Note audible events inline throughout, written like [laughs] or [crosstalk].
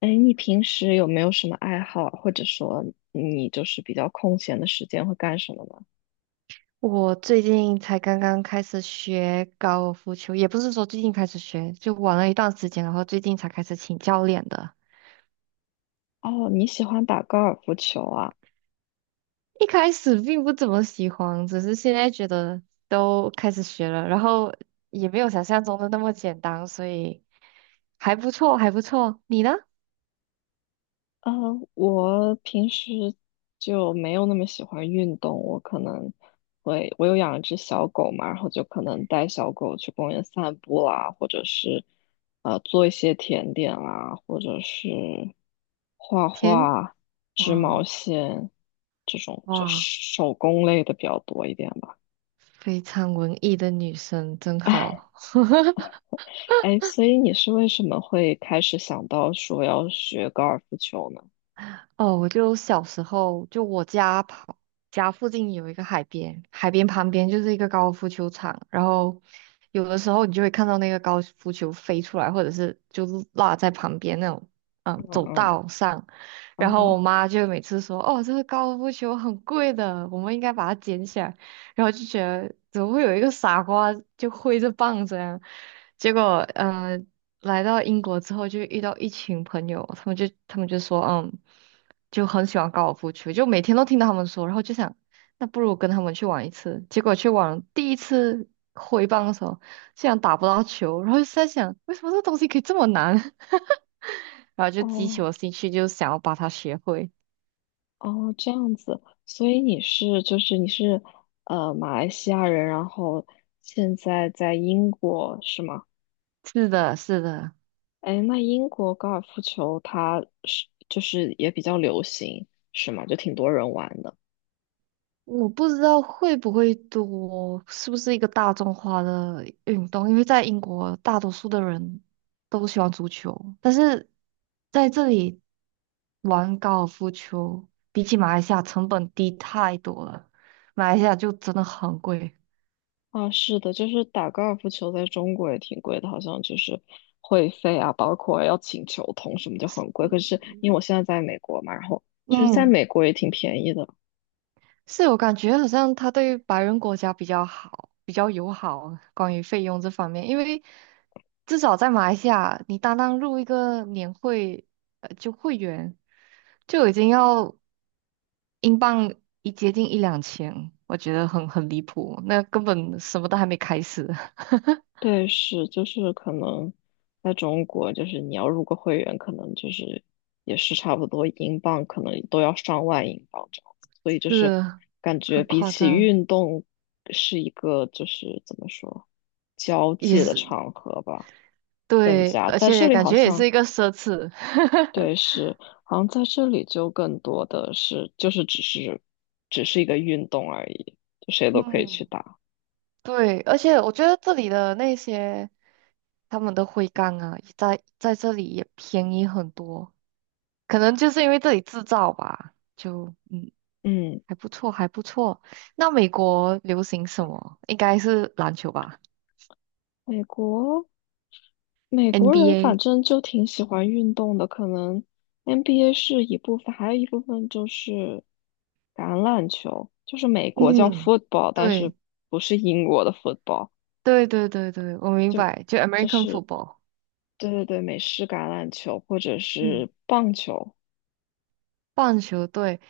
哎，你平时有没有什么爱好，或者说你就是比较空闲的时间会干什么呢？我最近才刚刚开始学高尔夫球，也不是说最近开始学，就玩了一段时间，然后最近才开始请教练的。哦，你喜欢打高尔夫球啊？一开始并不怎么喜欢，只是现在觉得都开始学了，然后也没有想象中的那么简单，所以还不错，还不错。你呢？呃，我平时就没有那么喜欢运动，我可能会，我有养一只小狗嘛，然后就可能带小狗去公园散步啦，或者是做一些甜点啦，或者是画田，画、织毛哇线这种，就哇，手工类的比较多一点吧。非常文艺的女生，真 [laughs] 好。哎，所以你是为什么会开始想到说要学高尔夫球呢？哦，我就小时候，就我家旁家附近有一个海边，海边旁边就是一个高尔夫球场，然后有的时候你就会看到那个高尔夫球飞出来，或者是就是落在旁边那种，嗯嗯，走嗯，道上。然后我哦妈就每次说：“哦，这个高尔夫球很贵的，我们应该把它捡起来。”然后就觉得怎么会有一个傻瓜就挥着棒子，样，结果，来到英国之后，就遇到一群朋友，他们就说，嗯，就很喜欢高尔夫球，就每天都听到他们说，然后就想，那不如跟他们去玩一次。结果去玩第一次挥棒的时候，竟然打不到球，然后就在想，为什么这东西可以这么难？[laughs] 然后就激起哦我兴趣，就想要把它学会。哦，这样子，所以你是马来西亚人，然后现在在英国是吗？是的，是的。哎，那英国高尔夫球它是就是也比较流行是吗？就挺多人玩的。我不知道会不会多，是不是一个大众化的运动？因为在英国，大多数的人都喜欢足球，但是在这里玩高尔夫球，比起马来西亚成本低太多了。马来西亚就真的很贵。啊，是的，就是打高尔夫球在中国也挺贵的，好像就是会费啊，包括要请球童什么就很贵。可是因为我现在在美国嘛，然后就是在嗯，美国也挺便宜的。是我感觉好像他对白人国家比较好，比较友好，关于费用这方面，因为至少在马来西亚，你单单入一个年会，就会员。就已经要英镑一接近一两千，我觉得很离谱，那根本什么都还没开始，[laughs] 对，是，就是可能在中国，就是你要入个会员，可能就是也是差不多英镑，可能都要上万英镑这样子。所以就是是啊感觉很比夸起张，运动是一个就是怎么说交也际的是场合吧。更对，加而在这且里感好觉也是像一个奢侈，对，是，好像在这里就更多的是，就是只是一个运动而已，就谁都可以去嗯，打。对，而且我觉得这里的那些他们的徽章啊，在这里也便宜很多，可能就是因为这里制造吧，就嗯，还不错，还不错。那美国流行什么？应该是篮球吧美国美国人反，NBA。正就挺喜欢运动的，可能 NBA 是一部分，还有一部分就是橄榄球，就是美国叫 嗯，football，但是对不是英国的 football，对对对对，我明就白，就 就 American 是 football， 对对对，美式橄榄球或者嗯，是棒球棒球队，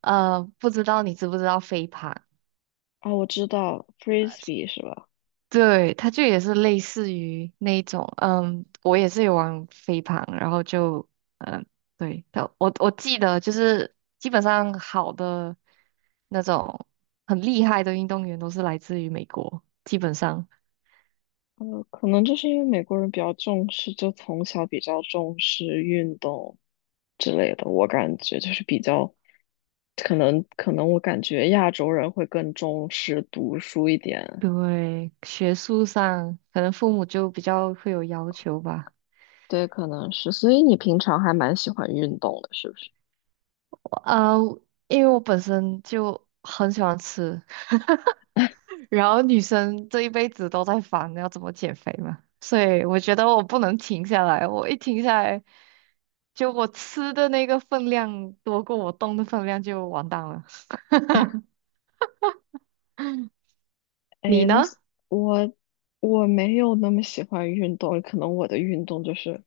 不知道你知不知道飞盘？啊，我知道 frisbee 是吧？对，它就也是类似于那种，嗯，我也是有玩飞盘，然后就，嗯，对，但我记得就是基本上好的那种很厉害的运动员都是来自于美国，基本上，可能就是因为美国人比较重视，就从小比较重视运动之类的。我感觉就是比较，可能我感觉亚洲人会更重视读书一点。对，学术上可能父母就比较会有要求吧。对，可能是。所以你平常还蛮喜欢运动的，是不是？啊，因为我本身就很喜欢吃，[laughs] 然后女生这一辈子都在烦要怎么减肥嘛，所以我觉得我不能停下来，我一停下来，就我吃的那个分量多过我动的分量就完蛋了。你哎，那呢？是我我没有那么喜欢运动，可能我的运动就是，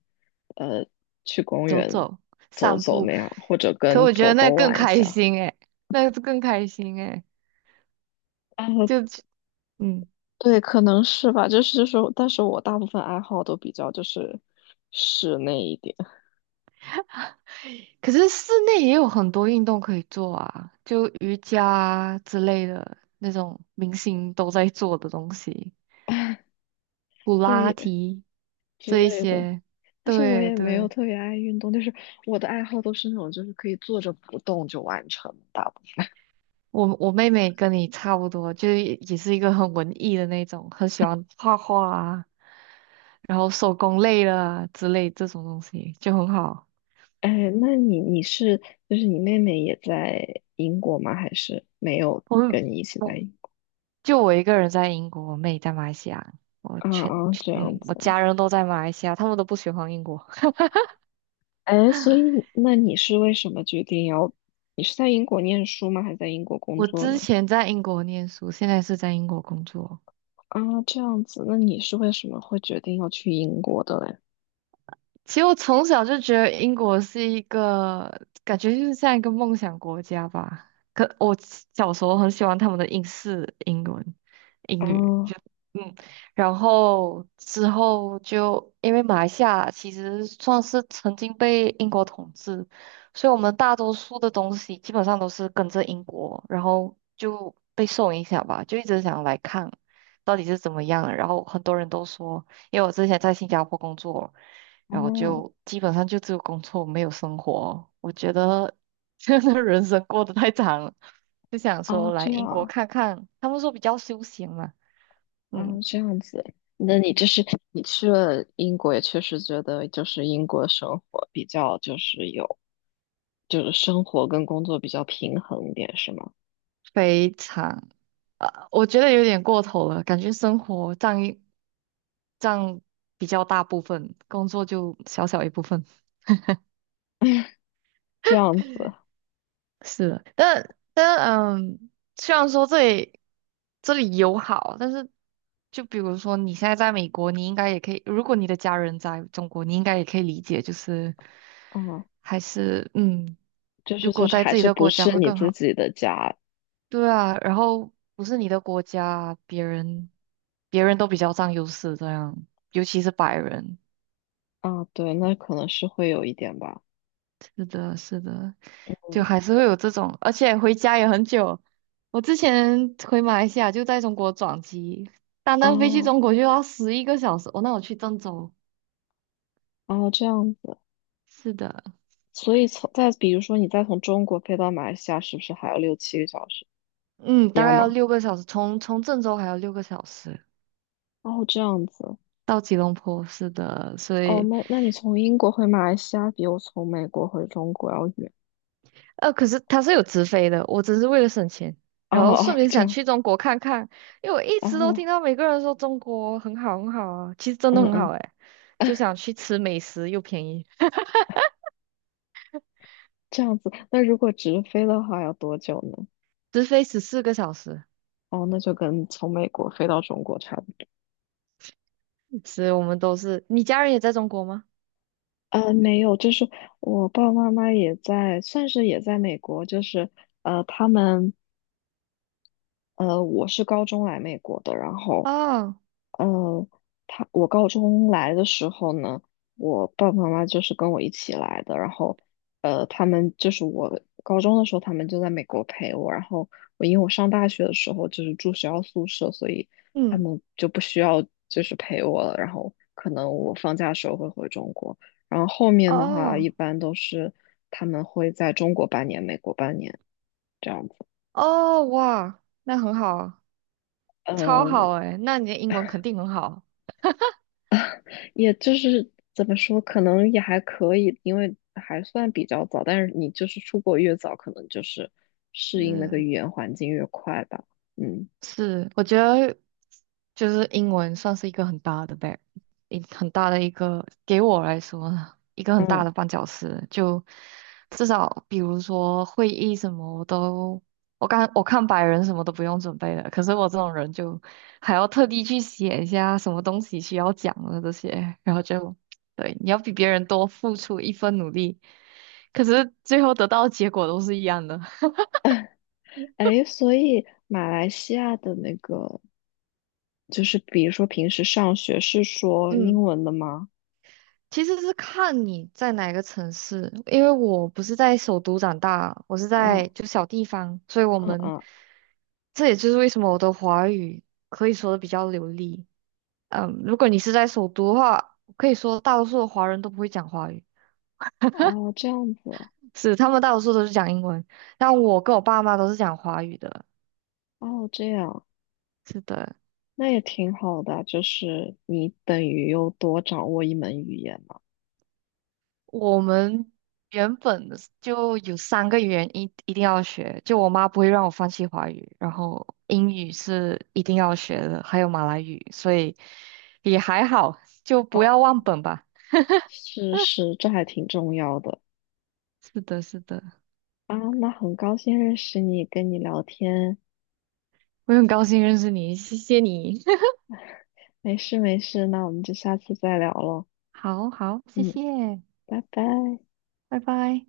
呃，去公走园走，走散走步，那样，或者可跟我觉狗得那狗更玩一开下。心诶，那更开心诶，啊，就嗯。对，可能是吧，就是但是我大部分爱好都比较就是室内一点。可是室内也有很多运动可以做啊，就瑜伽啊之类的那种明星都在做的东西，[laughs] 普对拉耶提之这一类的，些。但是我对也没有对，特别爱运动，就是我的爱好都是那种就是可以坐着不动就完成的大部分。我妹妹跟你差不多，就是也是一个很文艺的那种，很喜欢画画啊，然后手工类的啊之类这种东西就很好。哎，那你就是你妹妹也在英国吗？还是没有我们跟你一起在我英国？就我一个人在英国，我妹在马来西亚，我啊全啊，全这样嗯子我啊。家人都在马来西亚，他们都不喜欢英国。哎，所以那你是为什么决定要？你是在英国念书吗？还是在英国工我作之呢？前在英国念书，现在是在英国工作。啊，这样子，那你是为什么会决定要去英国的嘞？其实我从小就觉得英国是一个感觉就是像一个梦想国家吧。可我小时候很喜欢他们的英式英文、英语，哦，就嗯，然后之后就因为马来西亚其实算是曾经被英国统治，所以我们大多数的东西基本上都是跟着英国，然后就被受影响吧，就一直想来看到底是怎么样。然后很多人都说，因为我之前在新加坡工作。然后哦，就基本上就只有工作没有生活。我觉得这样的人生过得太长了，就想说哦，来这英国样，看看。他们说比较休闲嘛，嗯，嗯，这样子，那你就是你去了英国，也确实觉得就是英国生活比较就是有，就是生活跟工作比较平衡一点，是吗？非常我觉得有点过头了，感觉生活占一占比较大部分，工作就小小一部分。这样子，是的，但嗯，虽然说这里友好，但是就比如说你现在在美国，你应该也可以，如果你的家人在中国，你应该也可以理解，就是啊，还是嗯，就是如就果是在还自己是的不国家是会你更自好。己的家对啊，然后不是你的国家，别人都比较占优势，这样，尤其是白人。啊？对，那可能是会有一点吧。是的，是的，就嗯，还是会有这种，而且回家也很久。我之前回马来西亚就在中国转机，单单飞去哦，中国就要11个小时。哦，那我去郑州，哦，这样子。是的，所以从再比如说你再从中国飞到马来西亚，是不是还要六七个小时？嗯，一大样概要吗？六个小时，从郑州还要六个小时哦，这样子。到吉隆坡，是的，所哦，以那你从英国回马来西亚比我从美国回中国要远。可是它是有直飞的，我只是为了省钱，哦然后顺哦，便这想样。去中国看看，因为我一然直都听后，到每个人说中国很好很好啊，其实真的嗯很好嗯，诶，就想 [laughs] 去吃美食又便宜。这样子。那如果直飞的话要多久呢？直飞14个小时，哦，那就跟从美国飞到中国差不多。所以我们都是。你家人也在中国吗？没有，就是我爸爸妈妈也在，算是也在美国，就是他们我是高中来美国的，然后哦，呃，我高中来的时候呢，我爸爸妈妈就是跟我一起来的，然后他们就是我高中的时候，他们就在美国陪我，然后因为我上大学的时候就是住学校宿舍，所以他嗯，们就不需要就是陪我了，然后可能我放假的时候会回中国，然后后面的话哦，一般都是他们会在中国半年，美国半年这样子，哦，哇，那很好啊超好嗯。哎，那你的英文肯定很好。也就是怎么说，可能也还可以，因为还算比较早。但是你就是出国越早，可能就是适应那是。个语言环境越快吧。嗯是，我觉得就是英文算是一个很大的 很大的一个给我来说呢，一个很大嗯，的绊脚石。就至少比如说会议什么，我都我看百人什么都不用准备的，可是我这种人就还要特地去写一下什么东西需要讲的这些，然后就对你要比别人多付出一分努力，可是最后得到的结果都是一样的。[laughs] 哎，所以马来西亚的那个，就是比如说平时上学是说嗯。英文的吗？其实是看你在哪个城市，因为我不是在首都长大，我是在嗯就小地方，所以我嗯们嗯，这也就是为什么我的华语可以说的比较流利。嗯，如果你是在首都的话，可以说大多数的华人都不会讲华语，哦，这样子，是他们大多数都是讲英文，但我跟我爸妈都是讲华语的。哦，这样，是的，那也挺好的啊，就是你等于又多掌握一门语言嘛。我们原本的就有3个语言一定要学，就我妈不会让我放弃华语，然后英语是一定要学的，还有马来语，所以也还好，就哦，不要忘本吧。是是，这还挺重要的。是的，是的，啊，那很高兴认识你，跟你聊天。我很高兴认识你，谢谢你。[laughs] 没事没事，那我们就下次再聊了。好好，谢嗯，谢，拜拜。拜拜。